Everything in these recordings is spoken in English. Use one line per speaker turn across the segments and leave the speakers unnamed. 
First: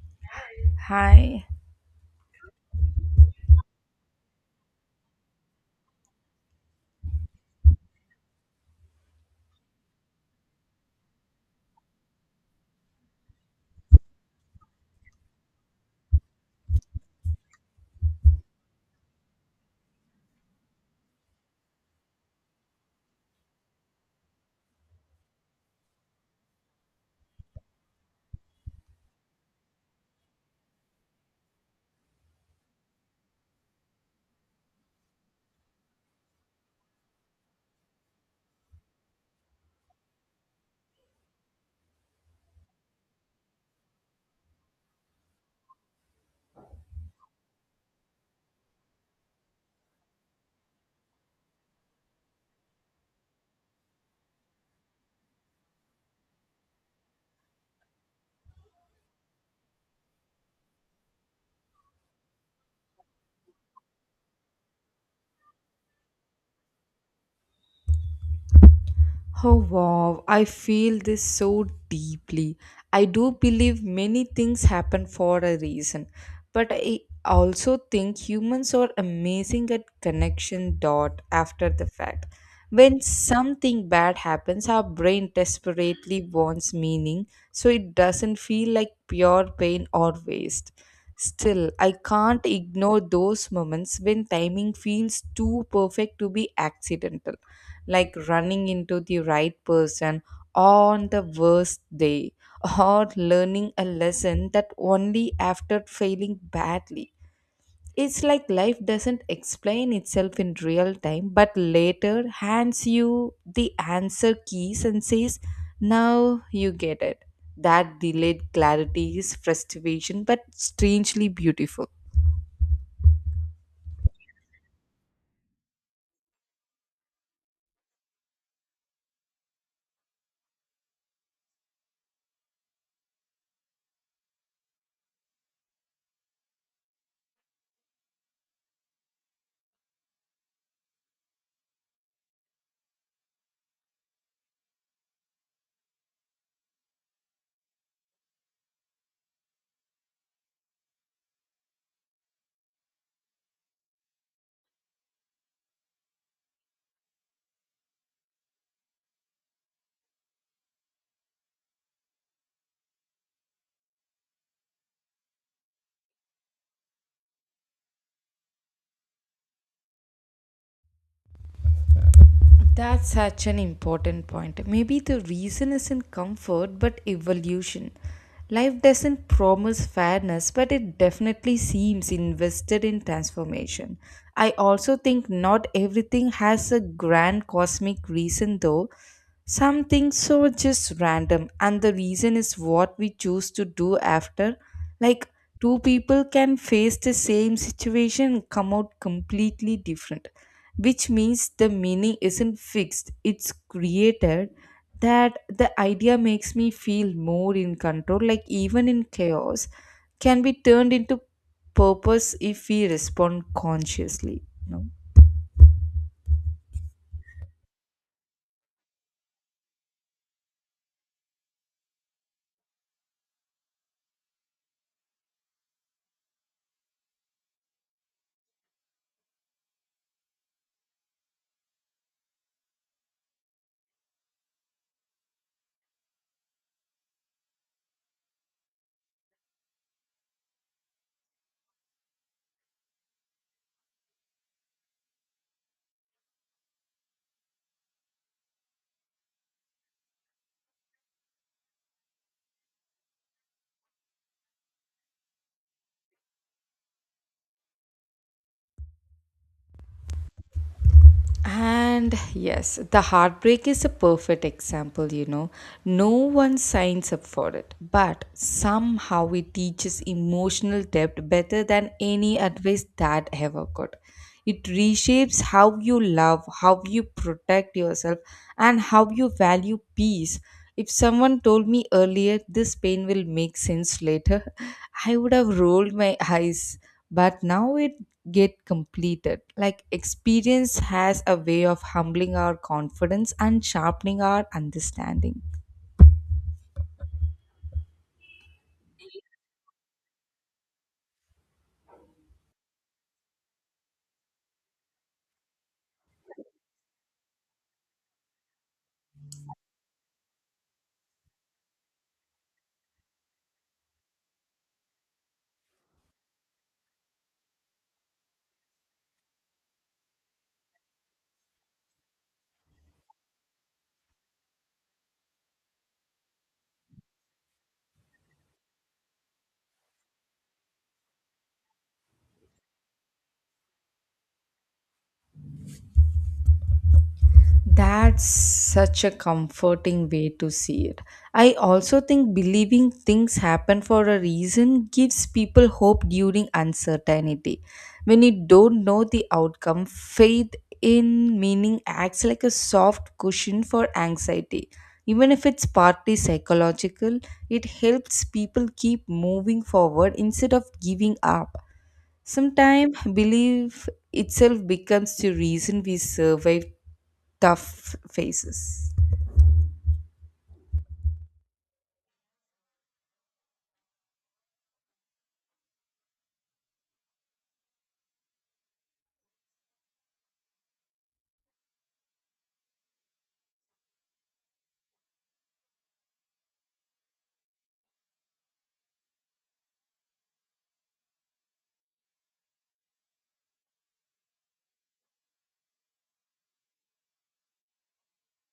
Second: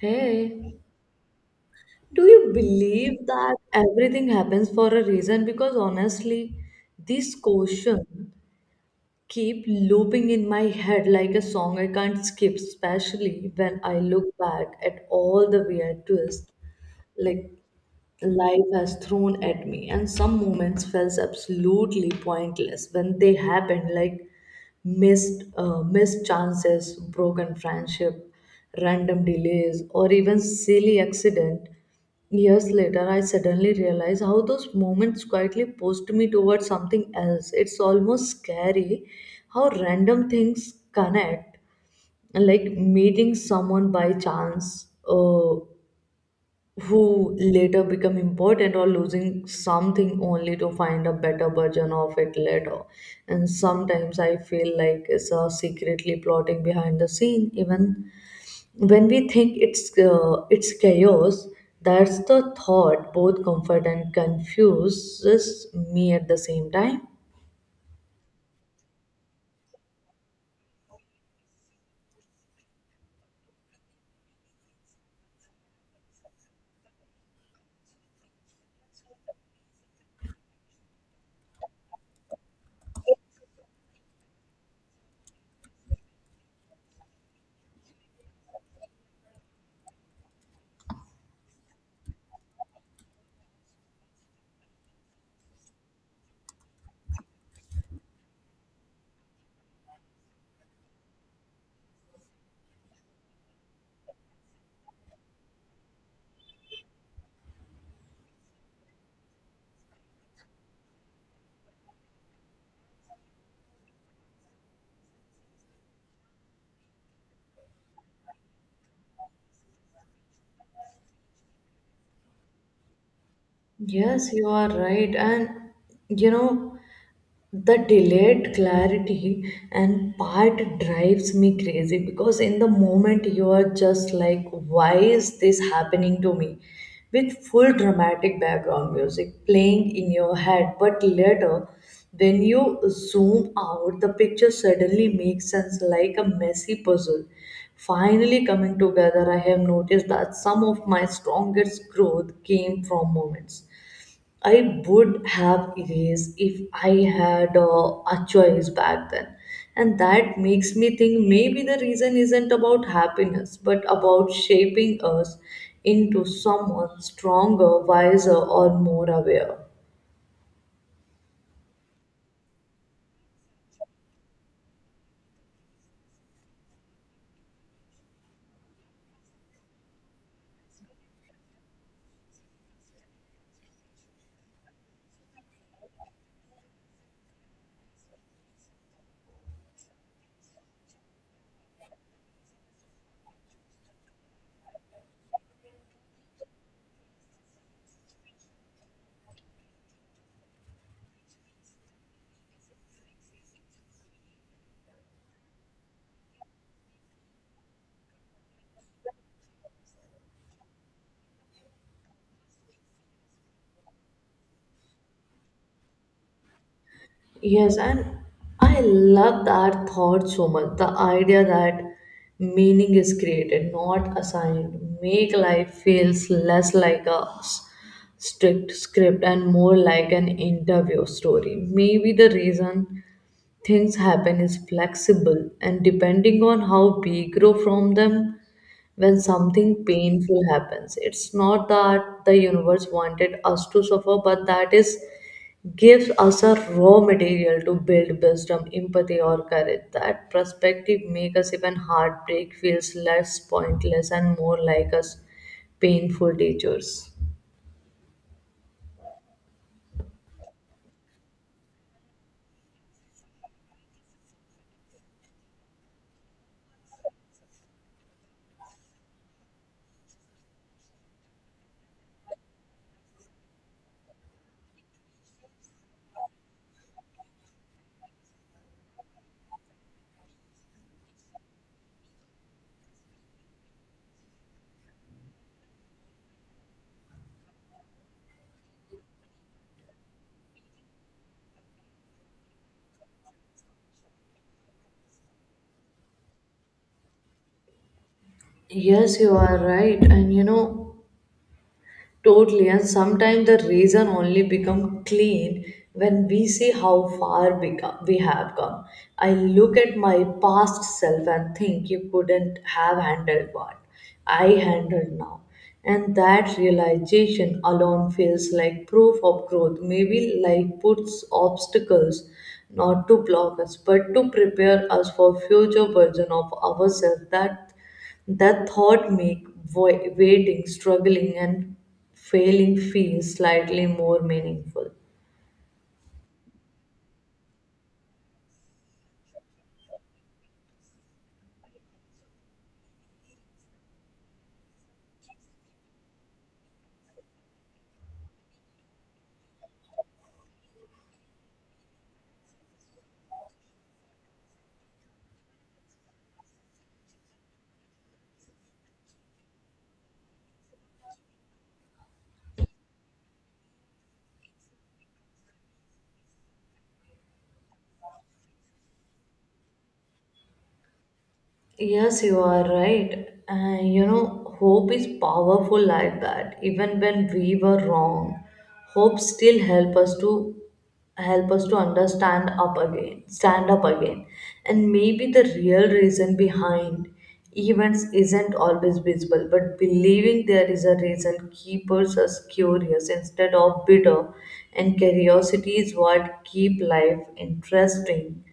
Hey,
Hi.
do you believe that everything happens for a reason? Because honestly, this question keep looping in my head like a song I can't skip, especially when I look back at all the weird twists, like life has thrown at me, and some moments felt absolutely pointless when they happened, like missed chances, broken friendship, random delays, or even silly accident. Years later, I suddenly realized how those moments quietly pushed me towards something else. It's almost scary how random things connect, like meeting someone by chance, who later become important, or losing something only to find a better version of it later. And sometimes I feel like it's a secretly plotting behind the scene, even when we think it's chaos. That's the thought both comfort and confuses me at the same time.
Oh wow, I feel this so deeply. I do believe many things happen for a reason, but I also think humans are amazing at connection dot after the fact. When something bad happens, our brain desperately wants meaning so it doesn't feel like pure pain or waste. Still, I can't ignore those moments when timing feels too perfect to be accidental. Like running into the right person on the worst day or learning a lesson that only after failing badly. It's like life doesn't explain itself in real time, but later hands you the answer keys and says, now you get it. That delayed clarity is frustration, but strangely beautiful.
Yes, you are right. You know, the delayed clarity and part drives me crazy, because in the moment you are just like, why is this happening to me, with full dramatic background music playing in your head. But later, when you zoom out, the picture suddenly makes sense, like a messy puzzle finally coming together. I have noticed that some of my strongest growth came from moments I would have erased if I had a choice back then. And that makes me think, maybe the reason isn't about happiness, but about shaping us into someone stronger, wiser, or more aware.
That's such an important point. Maybe the reason isn't comfort but evolution. Life doesn't promise fairness, but it definitely seems invested in transformation. I also think not everything has a grand cosmic reason, though. Something so just random, and the reason is what we choose to do after. Like, two people can face the same situation and come out completely different, which means the meaning isn't fixed, it's created. That the idea makes me feel more in control, like, even in chaos, can be turned into purpose if we respond consciously. No?
Yes, and I love that thought so much. The idea that meaning is created, not assigned, make life feels less like a strict script and more like an interview story. Maybe the reason things happen is flexible and depending on how we grow from them. When something painful happens, it's not that the universe wanted us to suffer, but that is gives us a raw material to build wisdom, empathy, or courage. That perspective makes us even heartbreak feels less pointless and more like us painful teachers.
And yes, the heartbreak is a perfect example, you know. No one signs up for it, but somehow it teaches emotional depth better than any advice that ever could. It reshapes how you love, how you protect yourself, and how you value peace. If someone told me earlier this pain will make sense later, I would have rolled my eyes but now it get completed like experience has a way of humbling our confidence and sharpening our understanding.
Yes, you are right. And you know, totally, and sometimes the reason only become clean when we see how far we have come. I look at my past self and think, you couldn't have handled what I handled now. And that realization alone feels like proof of growth. Maybe life puts obstacles not to block us, but to prepare us for future version of ourselves, that that thought make waiting, struggling, and failing feel slightly more meaningful.
That's such a comforting way to see it. I also think believing things happen for a reason gives people hope during uncertainty. When you don't know the outcome, faith in meaning acts like a soft cushion for anxiety. Even if it's partly psychological, it helps people keep moving forward instead of giving up. Sometimes belief itself becomes the reason we survive tough phases.
Yes, you are right. And you know, hope is powerful like that. Even when we were wrong, hope still help us to understand up stand up again. And maybe the real reason behind events isn't always visible, but believing there is a reason keeps us curious instead of bitter. And curiosity is what keep life interesting,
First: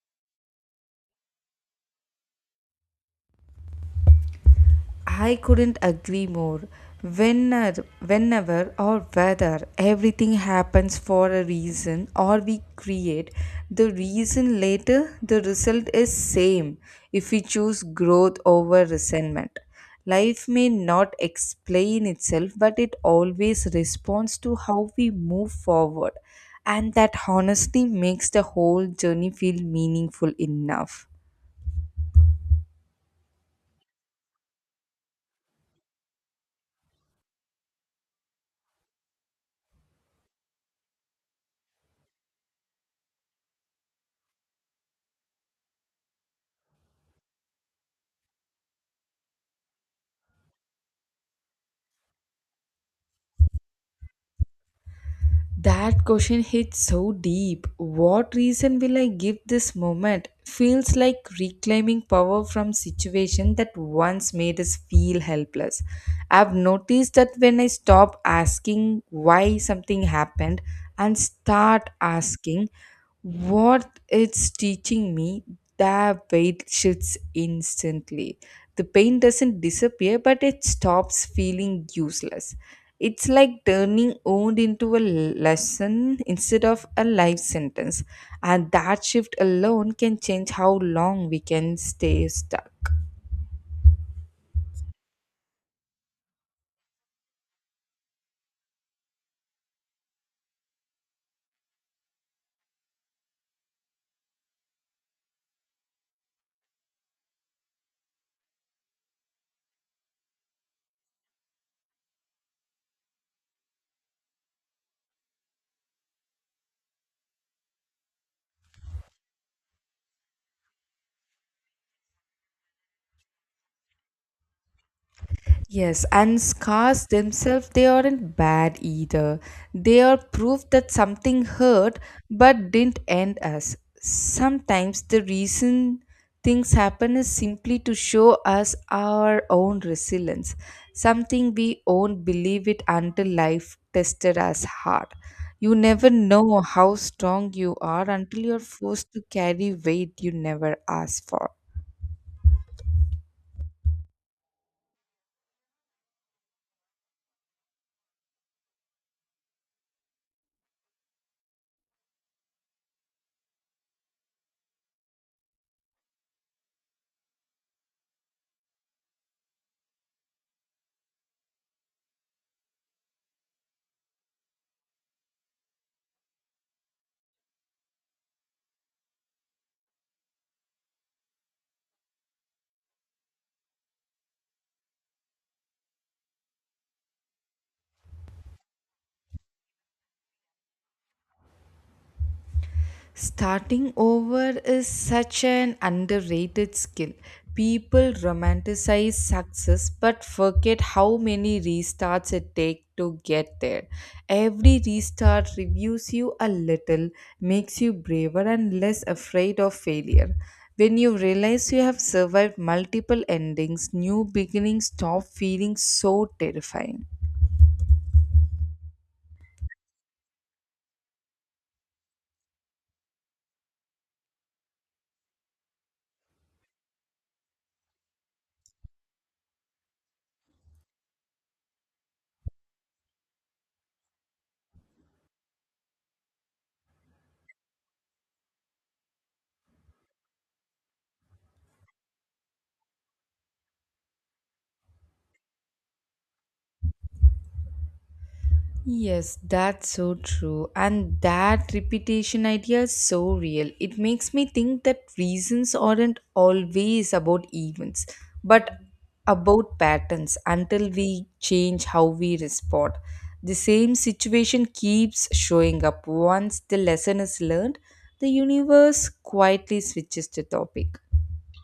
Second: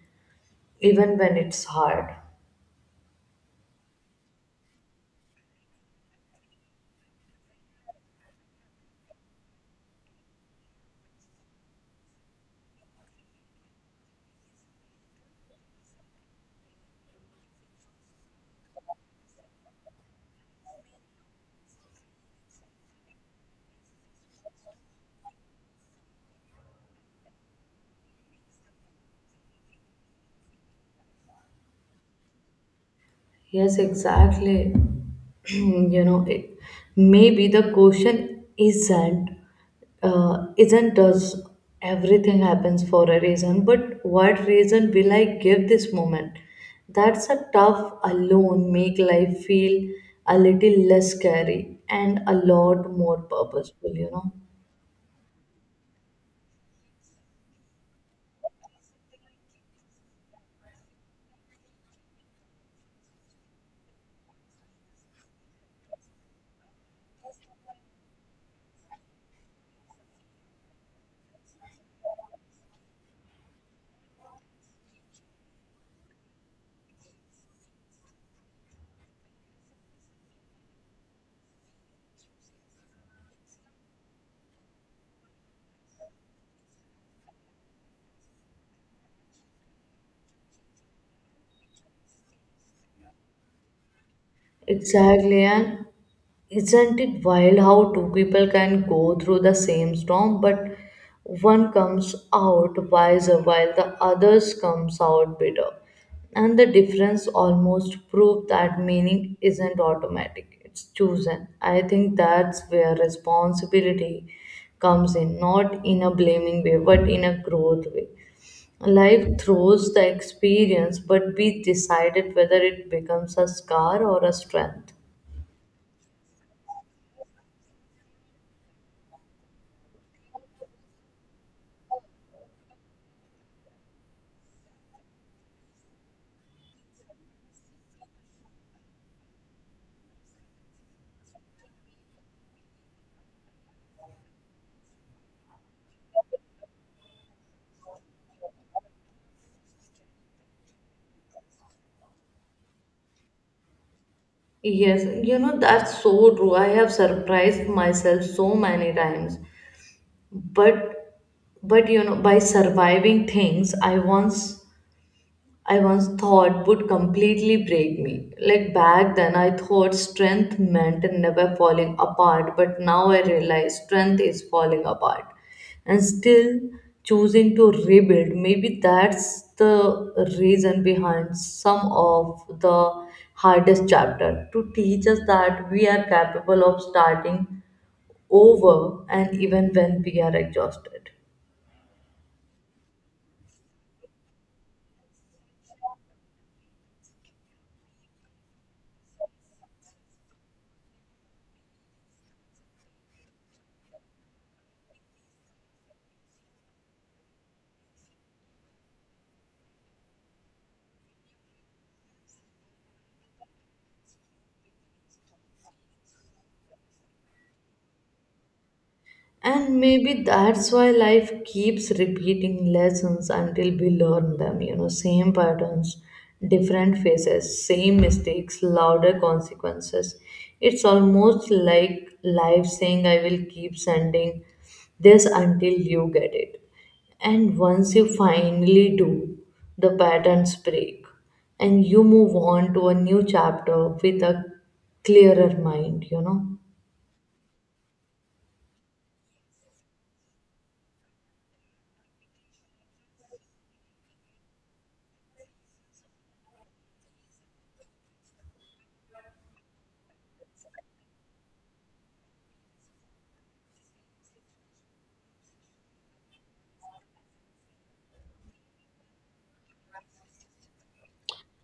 even when it's hard.
I couldn't agree more. Whenever or whether everything happens for a reason or we create the reason later, the result is same if we choose growth over resentment. Life may not explain itself, but it always responds to how we move forward. And that honestly makes the whole journey feel meaningful enough.
Yes, exactly. you know, it, Maybe the question isn't does everything happens for a reason, but what reason will I give this moment? That's a tough alone make life feel a little less scary and a lot more purposeful. You know.
That question hits so deep. What reason will I give this moment? Feels like reclaiming power from situation that once made us feel helpless. I've noticed that when I stop asking why something happened and start asking what it's teaching me, that weight shifts instantly. The pain doesn't disappear, but it stops feeling useless. It's like turning wound into a lesson instead of a life sentence. And that shift alone can change how long we can stay stuck.
Exactly, and isn't it wild how two people can go through the same storm, but one comes out wiser while the others comes out bitter. And the difference almost proves that meaning isn't automatic, it's chosen. I think that's where responsibility comes in, not in a blaming way, but in a growth way. Life throws the experience, but we decided whether it becomes a scar or a strength.
Yes, and scars themselves, they aren't bad either. They are proof that something hurt but didn't end us. Sometimes the reason things happen is simply to show us our own resilience, something we won't believe it until life tested us hard. You never know how strong you are until you're forced to carry weight you never asked for.
Yes, you know, that's so true. I have surprised myself so many times. But but you know, by surviving things I once thought would completely break me. Like back then, I thought strength meant never falling apart, but now I realize strength is falling apart and still choosing to rebuild. Maybe that's the reason behind some of the hardest chapter, to teach us that we are capable of starting over and even when we are exhausted.
Starting over is such an underrated skill. People romanticize success but forget how many restarts it takes to get there. Every restart reviews you a little, makes you braver and less afraid of failure. When you realize you have survived multiple endings, new beginnings stop feeling so terrifying.
And maybe that's why life keeps repeating lessons until we learn them. You know, same patterns, different faces, same mistakes, louder consequences. It's almost like life saying, I will keep sending this until you get it. And once you finally do, the patterns break and you move on to a new chapter with a clearer mind, you know.
Yes, that's so true. And that repetition idea is so real. It makes me think that reasons aren't always about events, but about patterns until we change how we respond. The same situation keeps showing up. Once the lesson is learned, the universe quietly switches the topic.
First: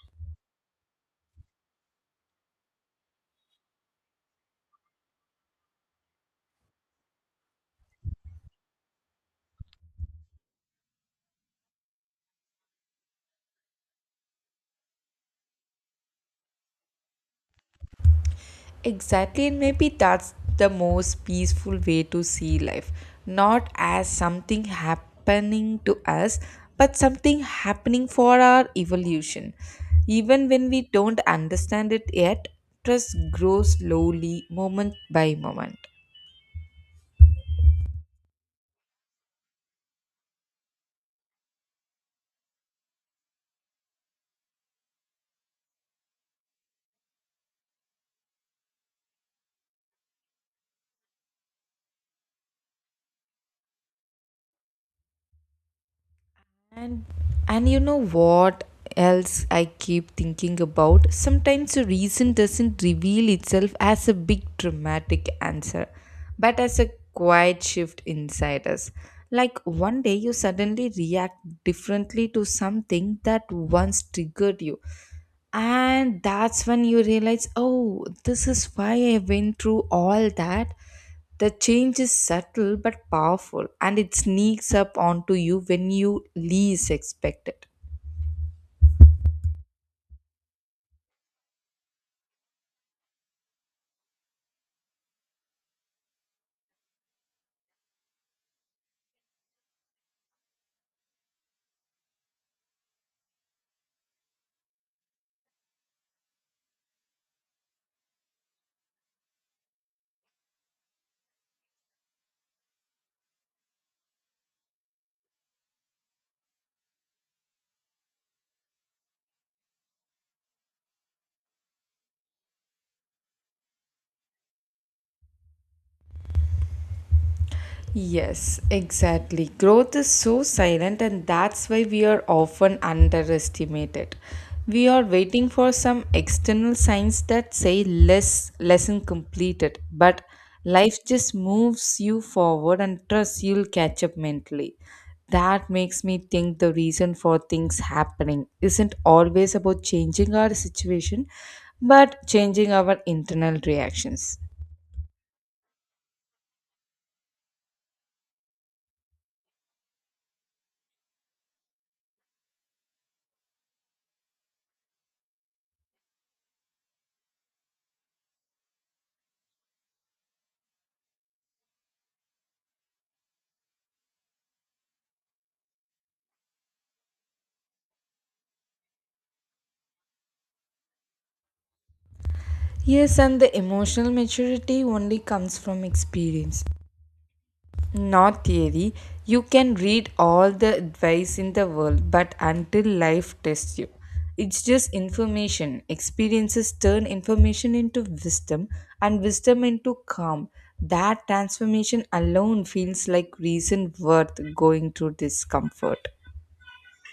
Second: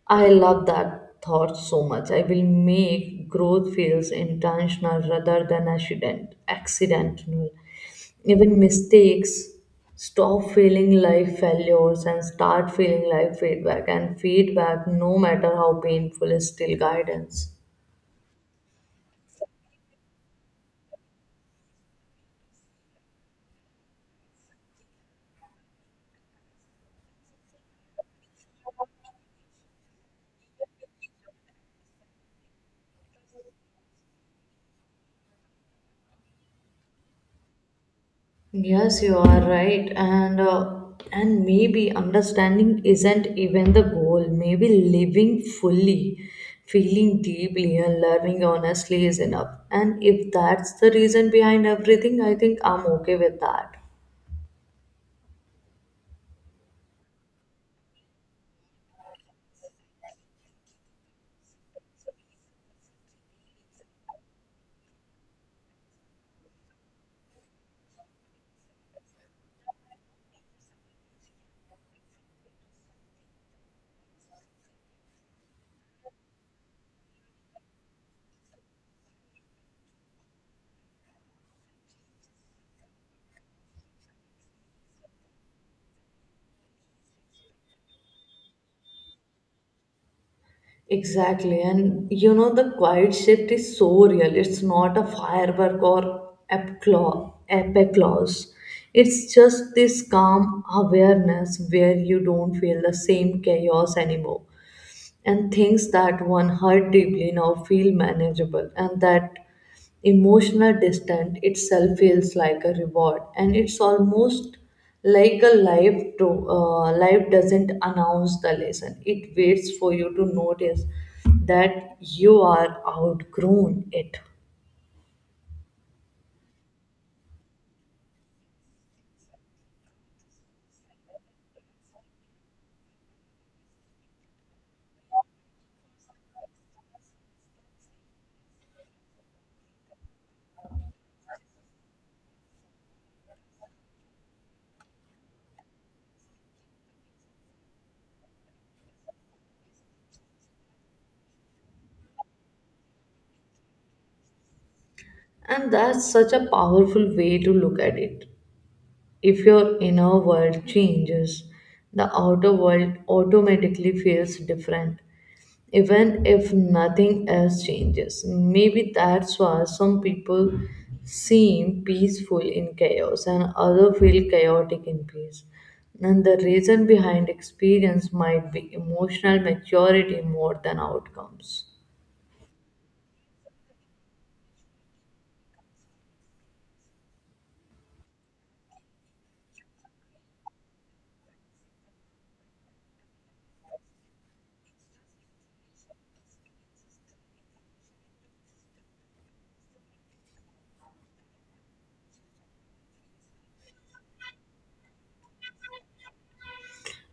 I love that thought so much. I will make growth feels intentional rather than accidental. Even mistakes stop feeling like failures and start feeling like feedback. And feedback, no matter how painful, is still guidance.
Exactly, and maybe that's the most peaceful way to see life. Not as something happening to us, but something happening for our evolution. Even when we don't understand it yet, trust grows slowly, moment by moment.
Yes, you are right, and maybe understanding isn't even the goal. Maybe living fully, feeling deeply, and learning honestly is enough. And if that's the reason behind everything, I think I'm okay with that.
And and you know what else I keep thinking about? Sometimes a reason doesn't reveal itself as a big dramatic answer, but as a quiet shift inside us. Like one day you suddenly react differently to something that once triggered you. And that's when you realize, oh, this is why I went through all that. The change is subtle but powerful and it sneaks up onto you when you least expect it.
Exactly, and you know the quiet shift is so real. It's not a firework or epiclaws. It's just this calm awareness where you don't feel the same chaos anymore, and things that one hurt deeply now feel manageable, and that emotional distance itself feels like a reward. And it's almost like a life to life doesn't announce the lesson, it waits for you to notice that you are outgrown it.
Yes, exactly. Growth is so silent, and that's why we are often underestimated. We are waiting for some external signs that say less lesson completed, but life just moves you forward and trust you'll catch up mentally. That makes me think the reason for things happening isn't always about changing our situation, but changing our internal reactions.
And that's such a powerful way to look at it. If your inner world changes, the outer world automatically feels different, even if nothing else changes. Maybe that's why some people seem peaceful in chaos and others feel chaotic in peace. And the reason behind experience might be emotional maturity more than outcomes.
Yes, and the emotional maturity only comes from experience, not theory. You can read all the advice in the world, but until life tests you, it's just information. Experiences turn information into wisdom and wisdom into calm. That transformation alone feels like reason worth going through discomfort.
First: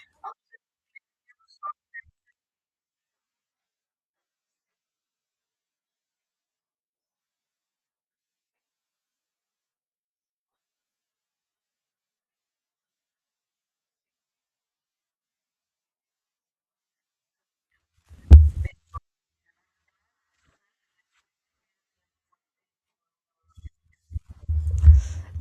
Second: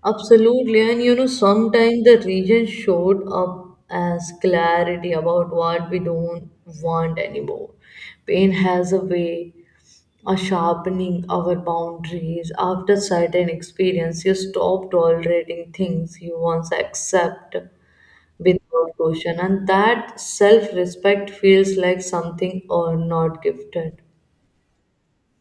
Absolutely, and you know, sometimes the region showed up as clarity about what we don't want anymore. Pain has a way of sharpening our boundaries. After certain experience, you stop tolerating things you once accept without question, and that self-respect feels like something or not gifted.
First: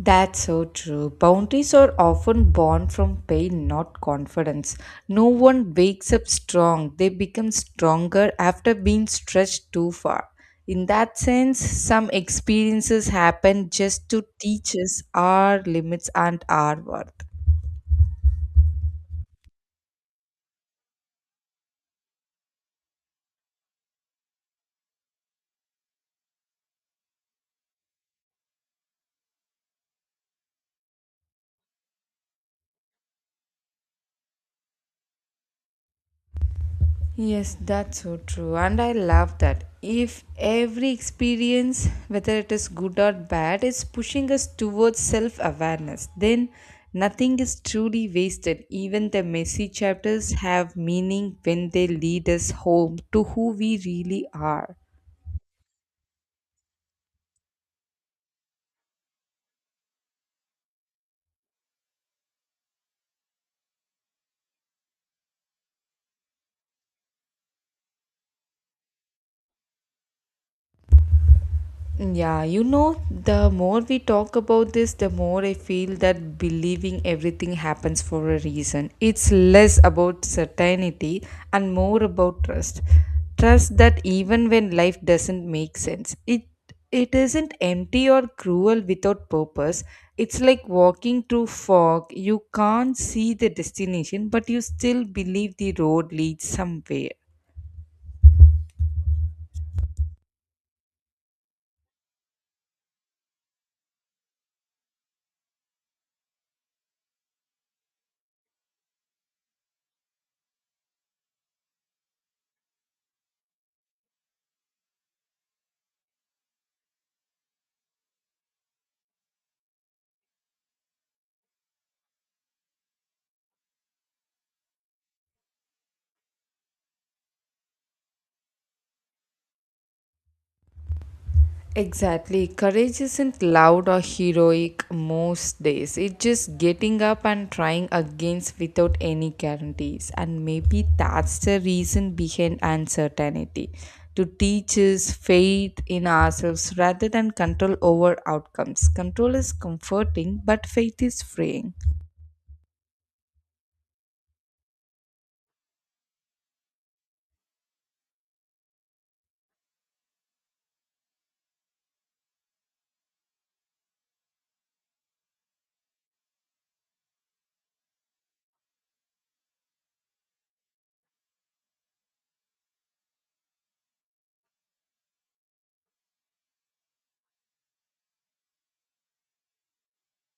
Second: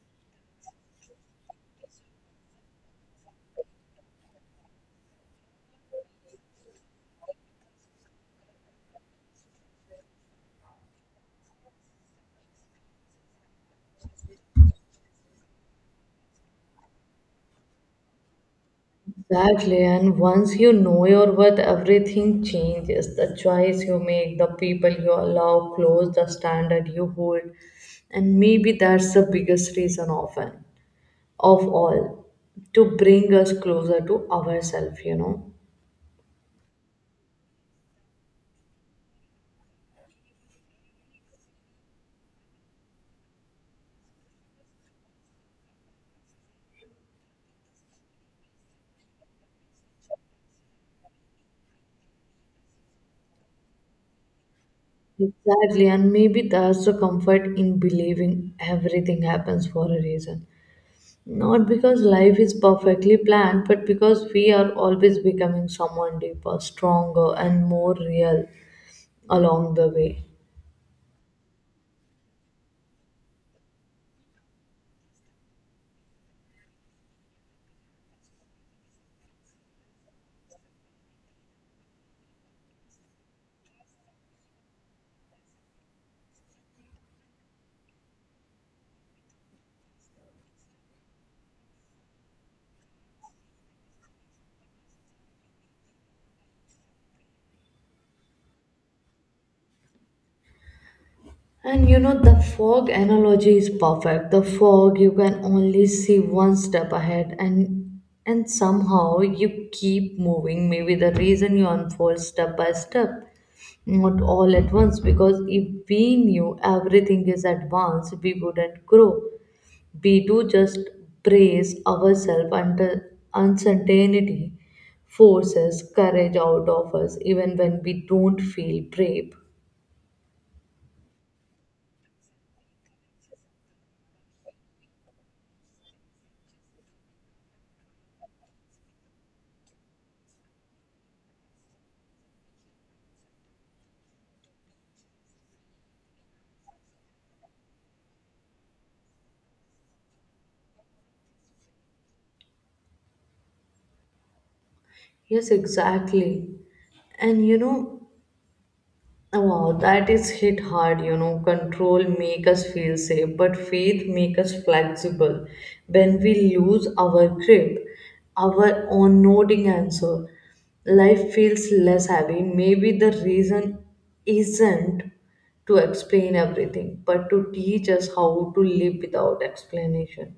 That's so true. Boundaries are often born from pain, not confidence. No one wakes up strong, they become stronger after being stretched too far. In that sense, some experiences happen just to teach us our limits and our worth.
Exactly, and once you know your worth, everything changes. The choice you make, the people you allow close, the standard you hold. And maybe that's the biggest reason often of all, to bring us closer to ourselves, you know.
Yes, that's so true. And I love that. If every experience, whether it is good or bad, is pushing us towards self awareness, then nothing is truly wasted. Even the messy chapters have meaning when they lead us home to who we really are.
Exactly, and maybe that's the comfort in believing everything happens for a reason. Not because life is perfectly planned, but because we are always becoming someone deeper, stronger, and more real along the way.
Yeah, you know, the more we talk about this, the more I feel that believing everything happens for a reason. It's less about certainty and more about trust. Trust that even when life doesn't make sense, it isn't empty or cruel without purpose. It's like walking through fog. You can't see the destination, but you still believe the road leads somewhere.
And you know, the fog analogy is perfect. The fog, you can only see one step ahead, and somehow you keep moving. Maybe the reason you unfold step by step, not all at once, because if we knew everything is advanced, we wouldn't grow. We do just brace ourselves under uncertainty, forces courage out of us even when we don't feel brave.
Exactly. Courage isn't loud or heroic most days. It's just getting up and trying against without any guarantees. And maybe that's the reason behind uncertainty to teach us faith in ourselves rather than control over outcomes. Control is comforting, but faith is freeing.
Yes, exactly. And you know, wow, that is hit hard. You know, control make us feel safe, but faith make us flexible. When we lose our grip, our own nodding answer, life feels less heavy. Maybe the reason isn't to explain everything, but to teach us how to live without explanation.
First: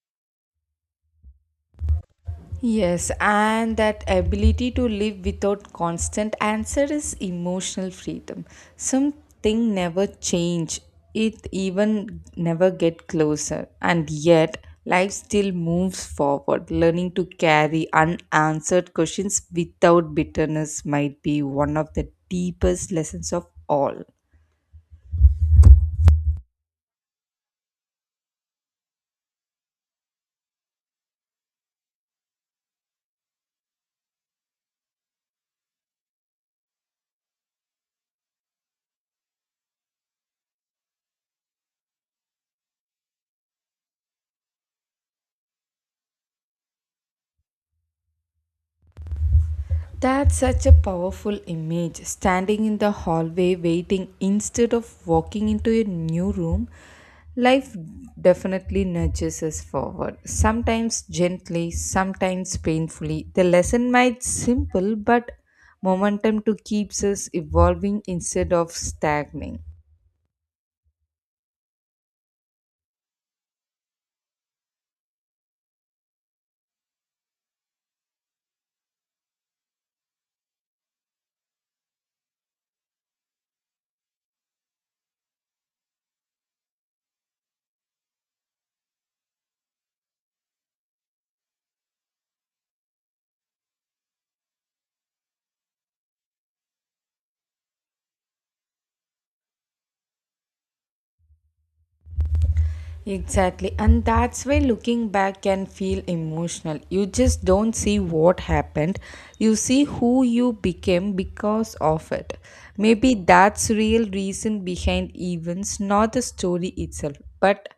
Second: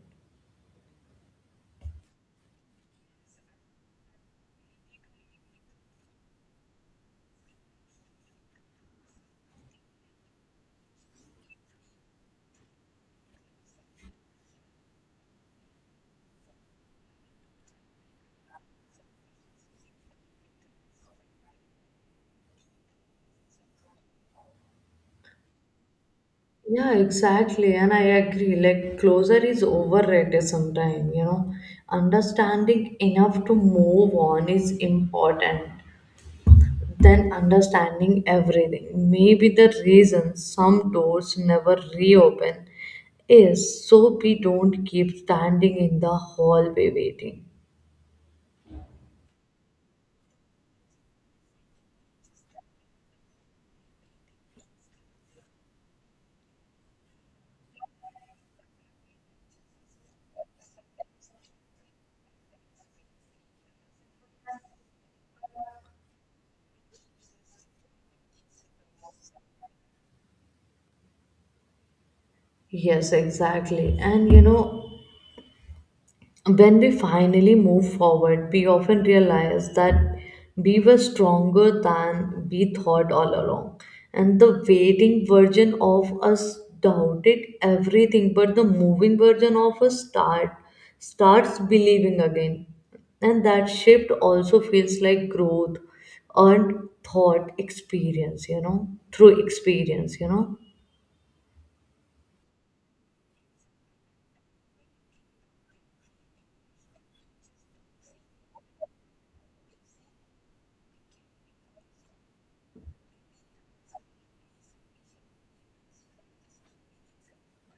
Yes, and that ability to live without constant answer is emotional freedom. Something never change. It even never get closer. And yet life still moves forward. Learning to carry unanswered questions without bitterness might be one of the deepest lessons of all.
Yeah, exactly. And I agree. Like, closure is overrated sometimes, you know. Understanding enough to move on is important than understanding everything. Maybe the reason some doors never reopen is so we don't keep standing in the hallway waiting.
That's such a powerful image. Standing in the hallway waiting instead of walking into a new room, life definitely nudges us forward. Sometimes gently, sometimes painfully. The lesson might simple, but momentum to keeps us evolving instead of stagnating.
Yes, exactly. And you know, when we finally move forward, we often realize that we were stronger than we thought all along. And the waiting version of us doubted everything, but the moving version of us starts believing again. And that shift also feels like growth earned thought experience, you know, through experience, you know.
Exactly, and that's why looking back can feel emotional. You just don't see what happened, you see who you became because of it. Maybe that's real reason behind events, not the story itself, but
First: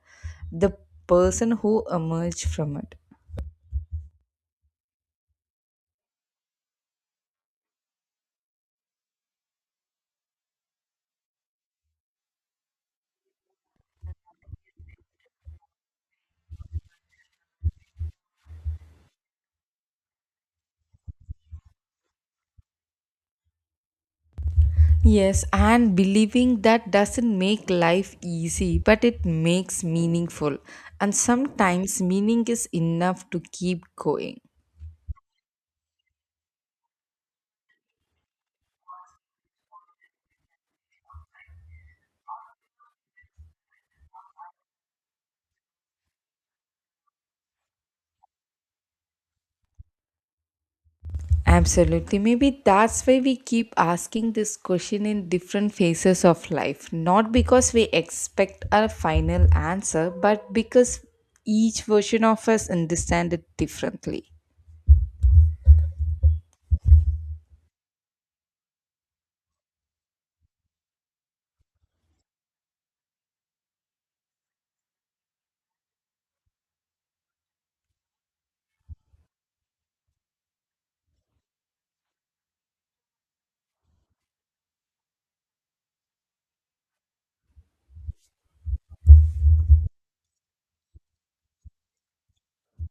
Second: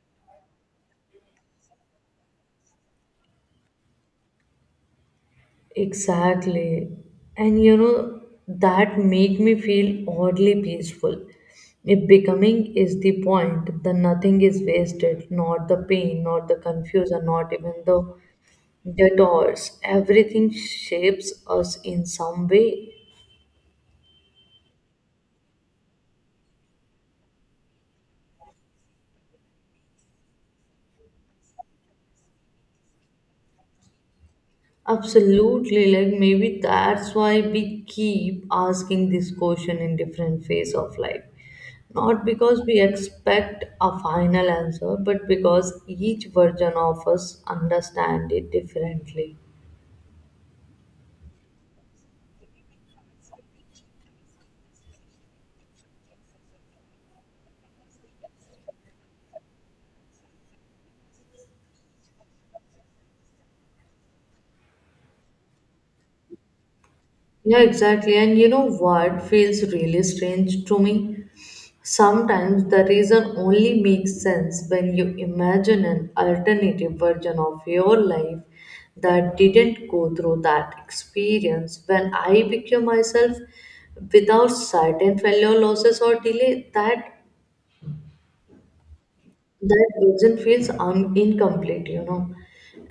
the person who emerged from it.
Exactly. And you know, that make me feel oddly peaceful. If becoming is the point, then nothing is wasted, not the pain, not the confusion, not even the detours. Everything shapes us in some way.
Yes, and believing that doesn't make life easy, but it makes meaningful. And sometimes meaning is enough to keep going.
Absolutely, like maybe that's why we keep asking this question in different phase of life. Not because we expect a final answer, but because each version of us understand it differently.
Absolutely. Maybe that's why we keep asking this question in different phases of life. Not because we expect a final answer, but because each version of us understand it differently.
Yeah, exactly. And you know what feels really strange to me? Sometimes the reason only makes sense when you imagine an alternative version of your life that didn't go through that experience. When I became myself without certain failure, losses, or delay, that version feels incomplete, you know.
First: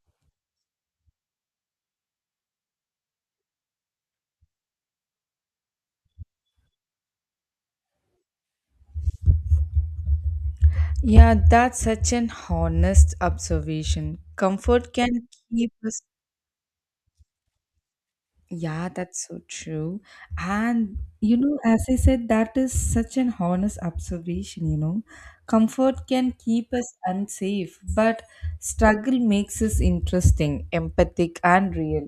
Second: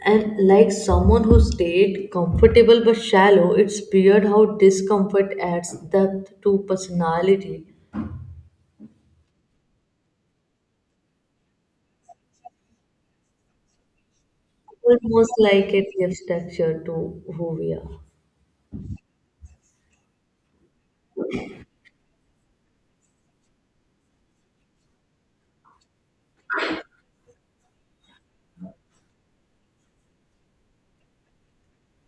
And like someone who stayed comfortable but shallow, it's weird how discomfort adds depth to personality,
Yeah, that's such an honest observation. Comfort can
almost
keep
like it
us.
gives texture to who we are.
Yeah, that's so true. And you know, as I said, that is such an honest observation, you know. Comfort can keep us unsafe, but struggle makes us interesting, empathic, and real.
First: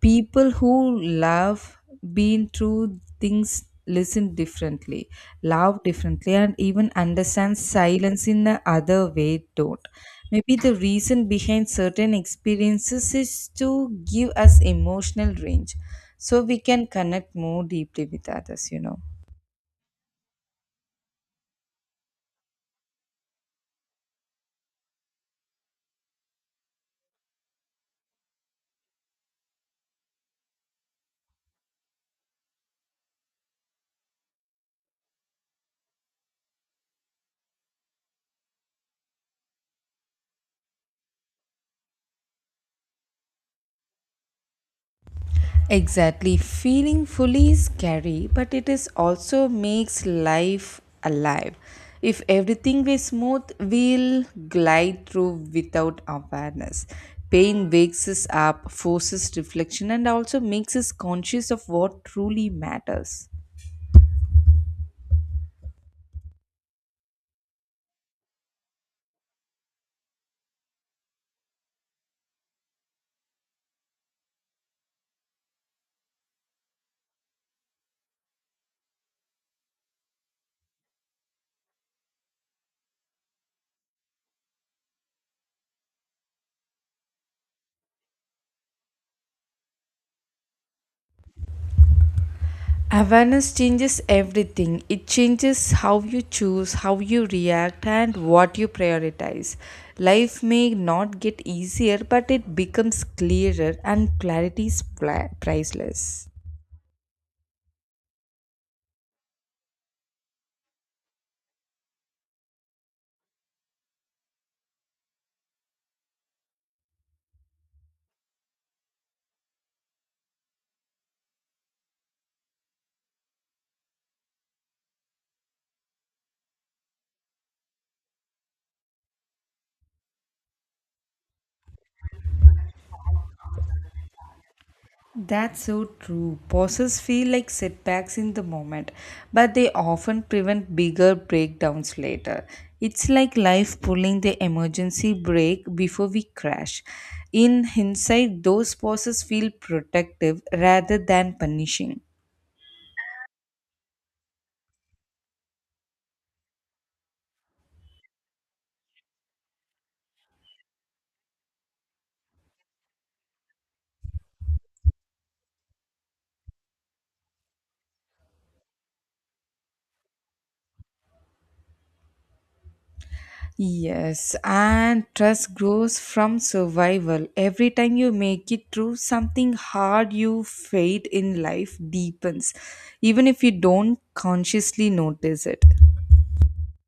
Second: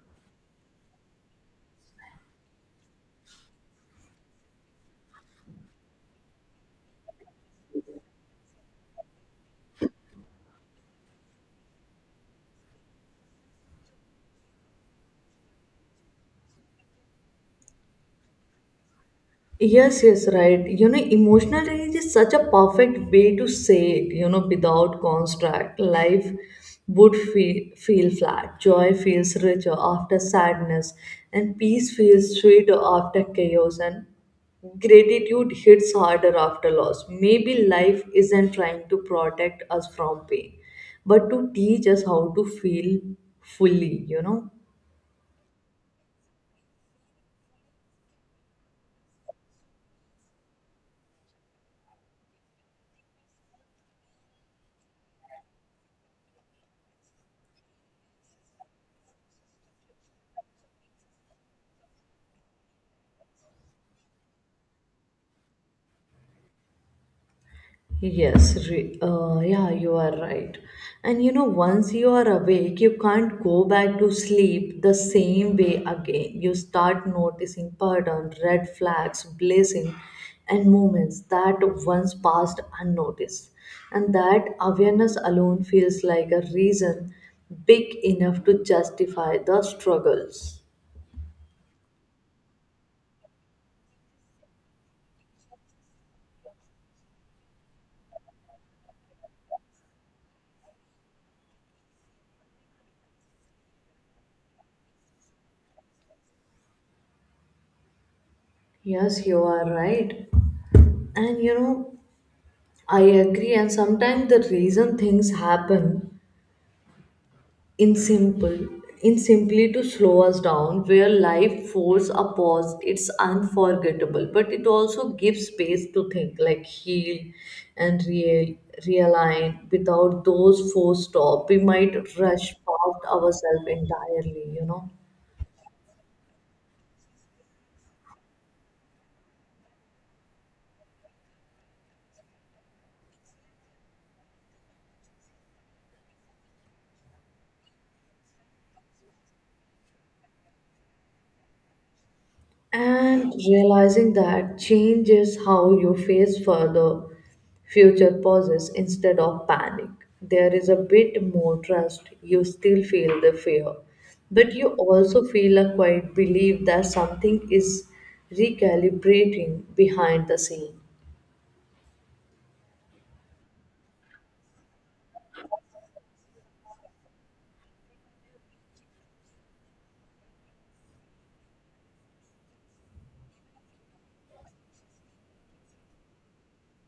People who love been through things listen differently love differently and even understand silence in the other way don't maybe the reason behind certain experiences is to give us emotional range so we can connect more deeply with others, you know.
Yes, yes, right. You know, emotional range is such a perfect way to say it, you know, without construct. Life would feel flat. Joy feels richer after sadness, and peace feels sweeter after chaos, and gratitude hits harder after loss. Maybe life isn't trying to protect us from pain, but to teach us how to feel fully, you know.
Exactly. Feeling fully is scary, but it is also makes life alive. If everything were smooth, we'll glide through without awareness. Pain wakes us up, forces reflection, and also makes us conscious of what truly matters.
Yes, yeah, you are right. And you know, once you are awake, you can't go back to sleep the same way again. You start noticing patterns, red flags, blazing, and moments that once passed unnoticed. And that awareness alone feels like a reason big enough to justify the struggles.
Awareness changes everything. It changes how you choose, how you react, and what you prioritize. Life may not get easier, but it becomes clearer, and clarity is priceless.
Yes, you are right. And you know, I agree. And sometimes the reason things happen in simple in simply to slow us down where life force a pause, it's unforgettable, but it also gives space to think, like heal and realign. Without those four stop, we might rush past ourselves entirely, you know.
That's so true. Pauses feel like setbacks in the moment, but they often prevent bigger breakdowns later. It's like life pulling the emergency brake before we crash. In hindsight, those pauses feel protective rather than punishing.
And realizing that changes how you face further future pauses instead of panic. There is a bit more trust. You still feel the fear, but you also feel a quiet belief that something is recalibrating behind the scene.
Yes, and trust grows from survival. Every time you make it through something hard, your faith in life deepens, even if you don't consciously notice it.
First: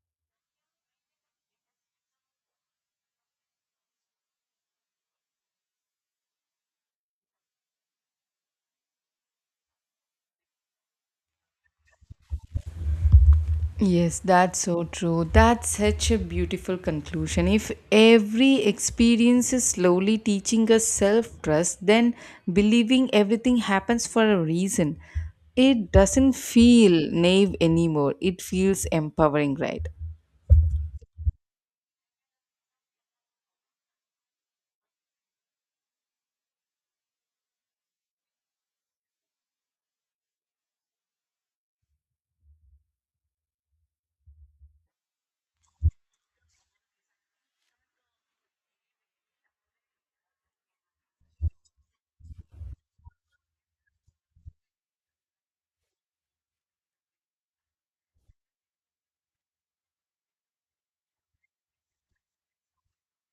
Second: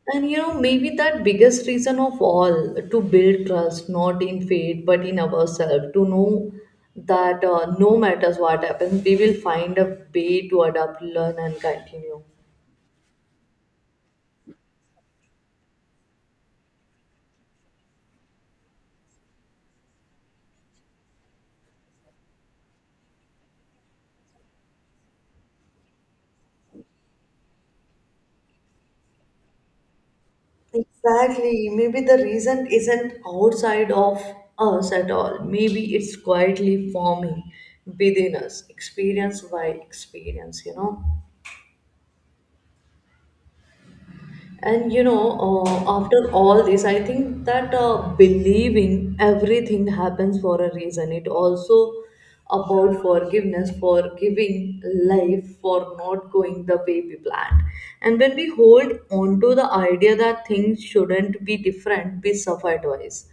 And you know, maybe that biggest reason of all to build trust, not in fate, but in ourselves, to know that no matters what happens, we will find a way to adapt, learn, and continue.
Yes, that's so true. That's such a beautiful conclusion. If every experience is slowly teaching us self trust, then believing everything happens for a reason. It doesn't feel naive anymore. It feels empowering, right?
Exactly. Maybe the reason isn't outside of us at all, maybe it's quietly forming within us, experience by experience, you know. And you know, after all this, I think that believing everything happens for a reason. It also about forgiveness, for giving life, for not going the way we planned. And when we hold on to the idea that things shouldn't be different, we suffer twice,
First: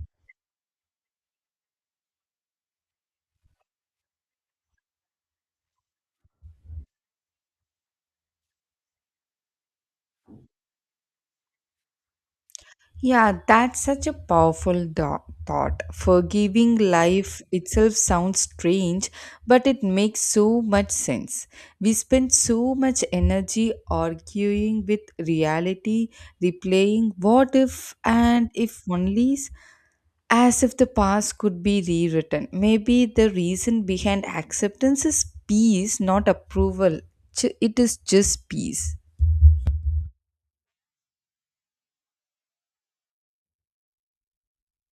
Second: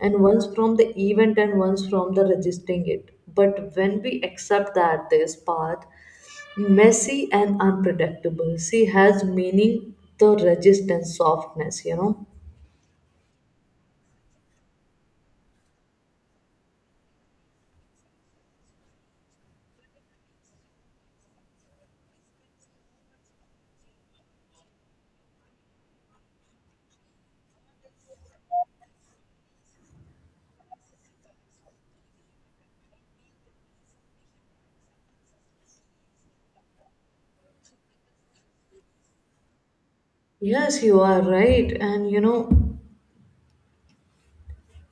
and once from the event and once from the resisting it. But when we accept that this path messy and unpredictable, she has meaning the resistance softness, you know.
Yeah, that's such a powerful thought. Forgiving life itself sounds strange, but it makes so much sense. We spend so much energy arguing with reality, replaying what if and if onlys, as if the past could be rewritten. Maybe the reason behind acceptance is peace, not approval. It is just peace.
Yes, you are right. And you know,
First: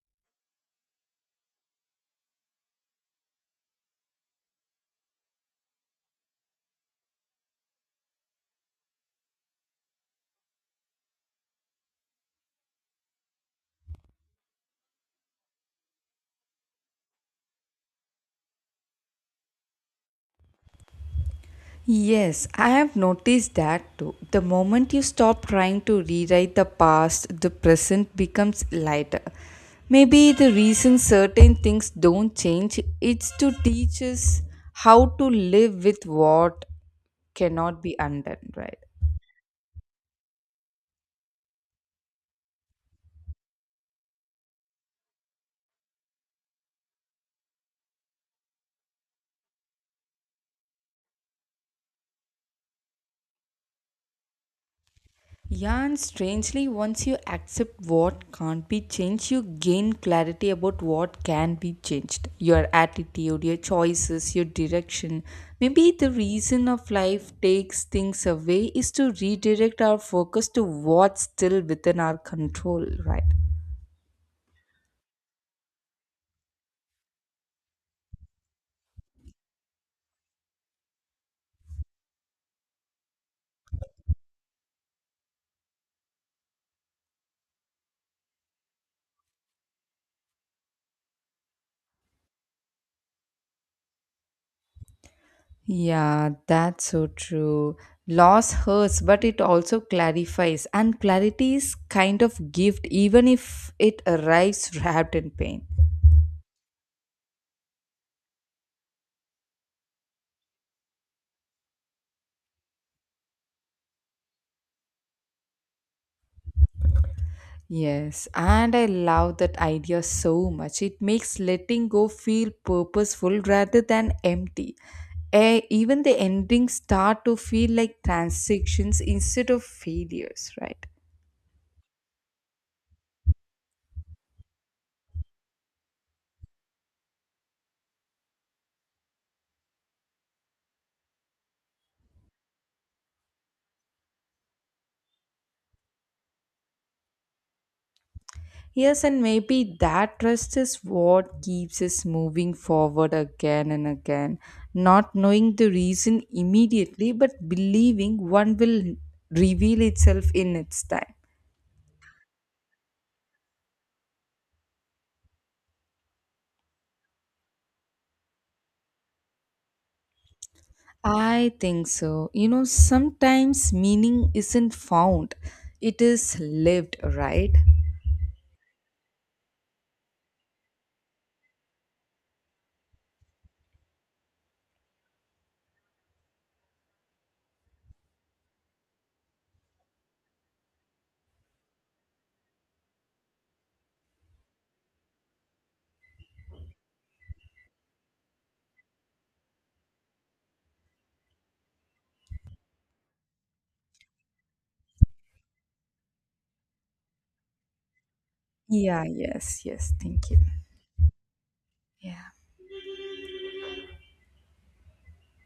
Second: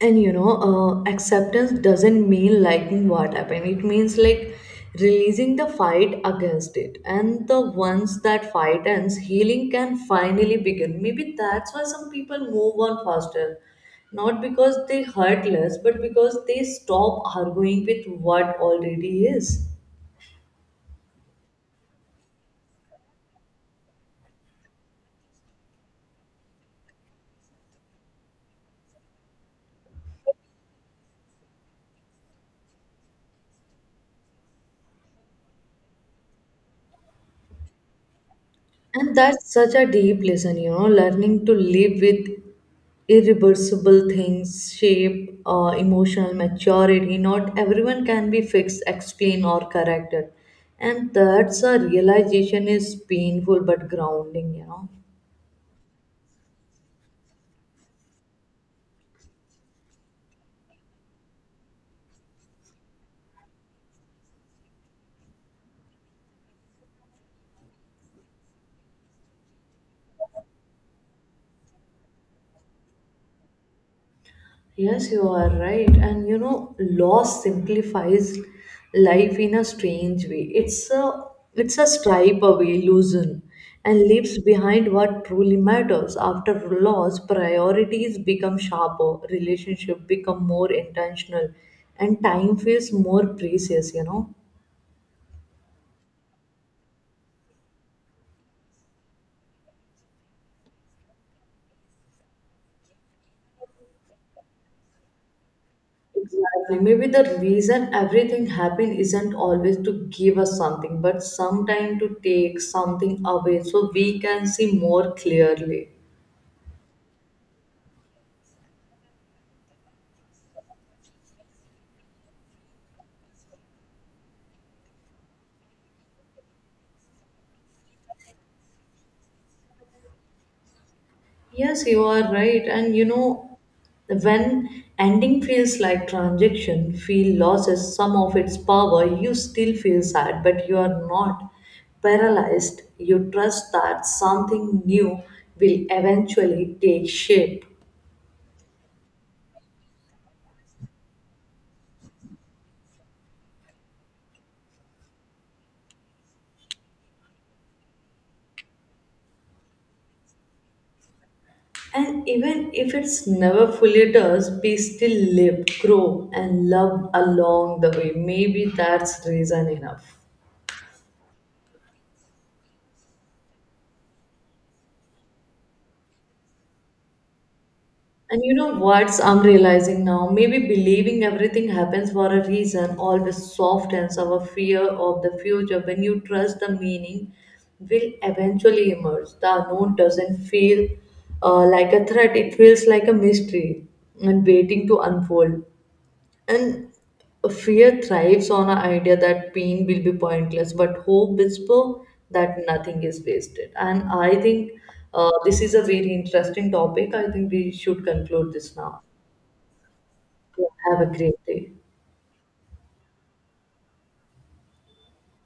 and you know, uh, acceptance doesn't mean liking what happened. It means like releasing the fight against it. And the once that fight ends, healing can finally begin. Maybe that's why some people move on faster. Not because they hurt less, but because they stop arguing with what already is.
Yes, I have noticed that too. The moment you stop trying to rewrite the past, the present becomes lighter. Maybe the reason certain things don't change is to teach us how to live with what cannot be undone, right?
And that's such a deep lesson, you know, learning to live with irreversible things, shape, emotional maturity. Not everyone can be fixed, explained, or corrected. And that's a realization is painful but grounding, you know.
Yeah, and strangely, once you accept what can't be changed, you gain clarity about what can be changed. Your attitude, your choices, your direction. Maybe the reason of life takes things away is to redirect our focus to what's still within our control, right?
Yes, you are right. And you know, loss simplifies life in a strange way. It's a stripe away illusion and leaves behind what truly matters. After loss, priorities become sharper, relationship become more intentional, and time feels more precious, you know.
Yeah, that's so true. Loss hurts, but it also clarifies, and clarity is kind of gift, even if it arrives wrapped in pain.
Exactly. Maybe the reason everything happened isn't always to give us something, but sometime to take something away so we can see more clearly.
Yes, and I love that idea so much. It makes letting go feel purposeful rather than empty. Eh, even the endings start to feel like transactions instead of failures, right?
Yes, you are right. And you know, when ending feels like transaction, feel loses some of its power, you still feel sad, but you are not paralyzed. You trust that something new will eventually take shape.
Yes, and maybe that trust is what keeps us moving forward again and again, not knowing the reason immediately, but believing one will reveal itself in its time.
And even if it's never fully does, we still live, grow, and love along the way. Maybe that's reason enough.
I think so. You know, sometimes meaning isn't found, it is lived, right?
And you know what's I'm realizing now? Maybe believing everything happens for a reason always softens our fear of the future. When you trust the meaning will eventually emerge, the unknown doesn't feel like a threat, it feels like a mystery and waiting to unfold. And fear thrives on an idea that pain will be pointless, but hope whisper that nothing is wasted. And I think this is a very interesting topic. I think we should conclude this now.
Yeah, yes, yes. Thank you.
Yeah, have a great day.
Yeah.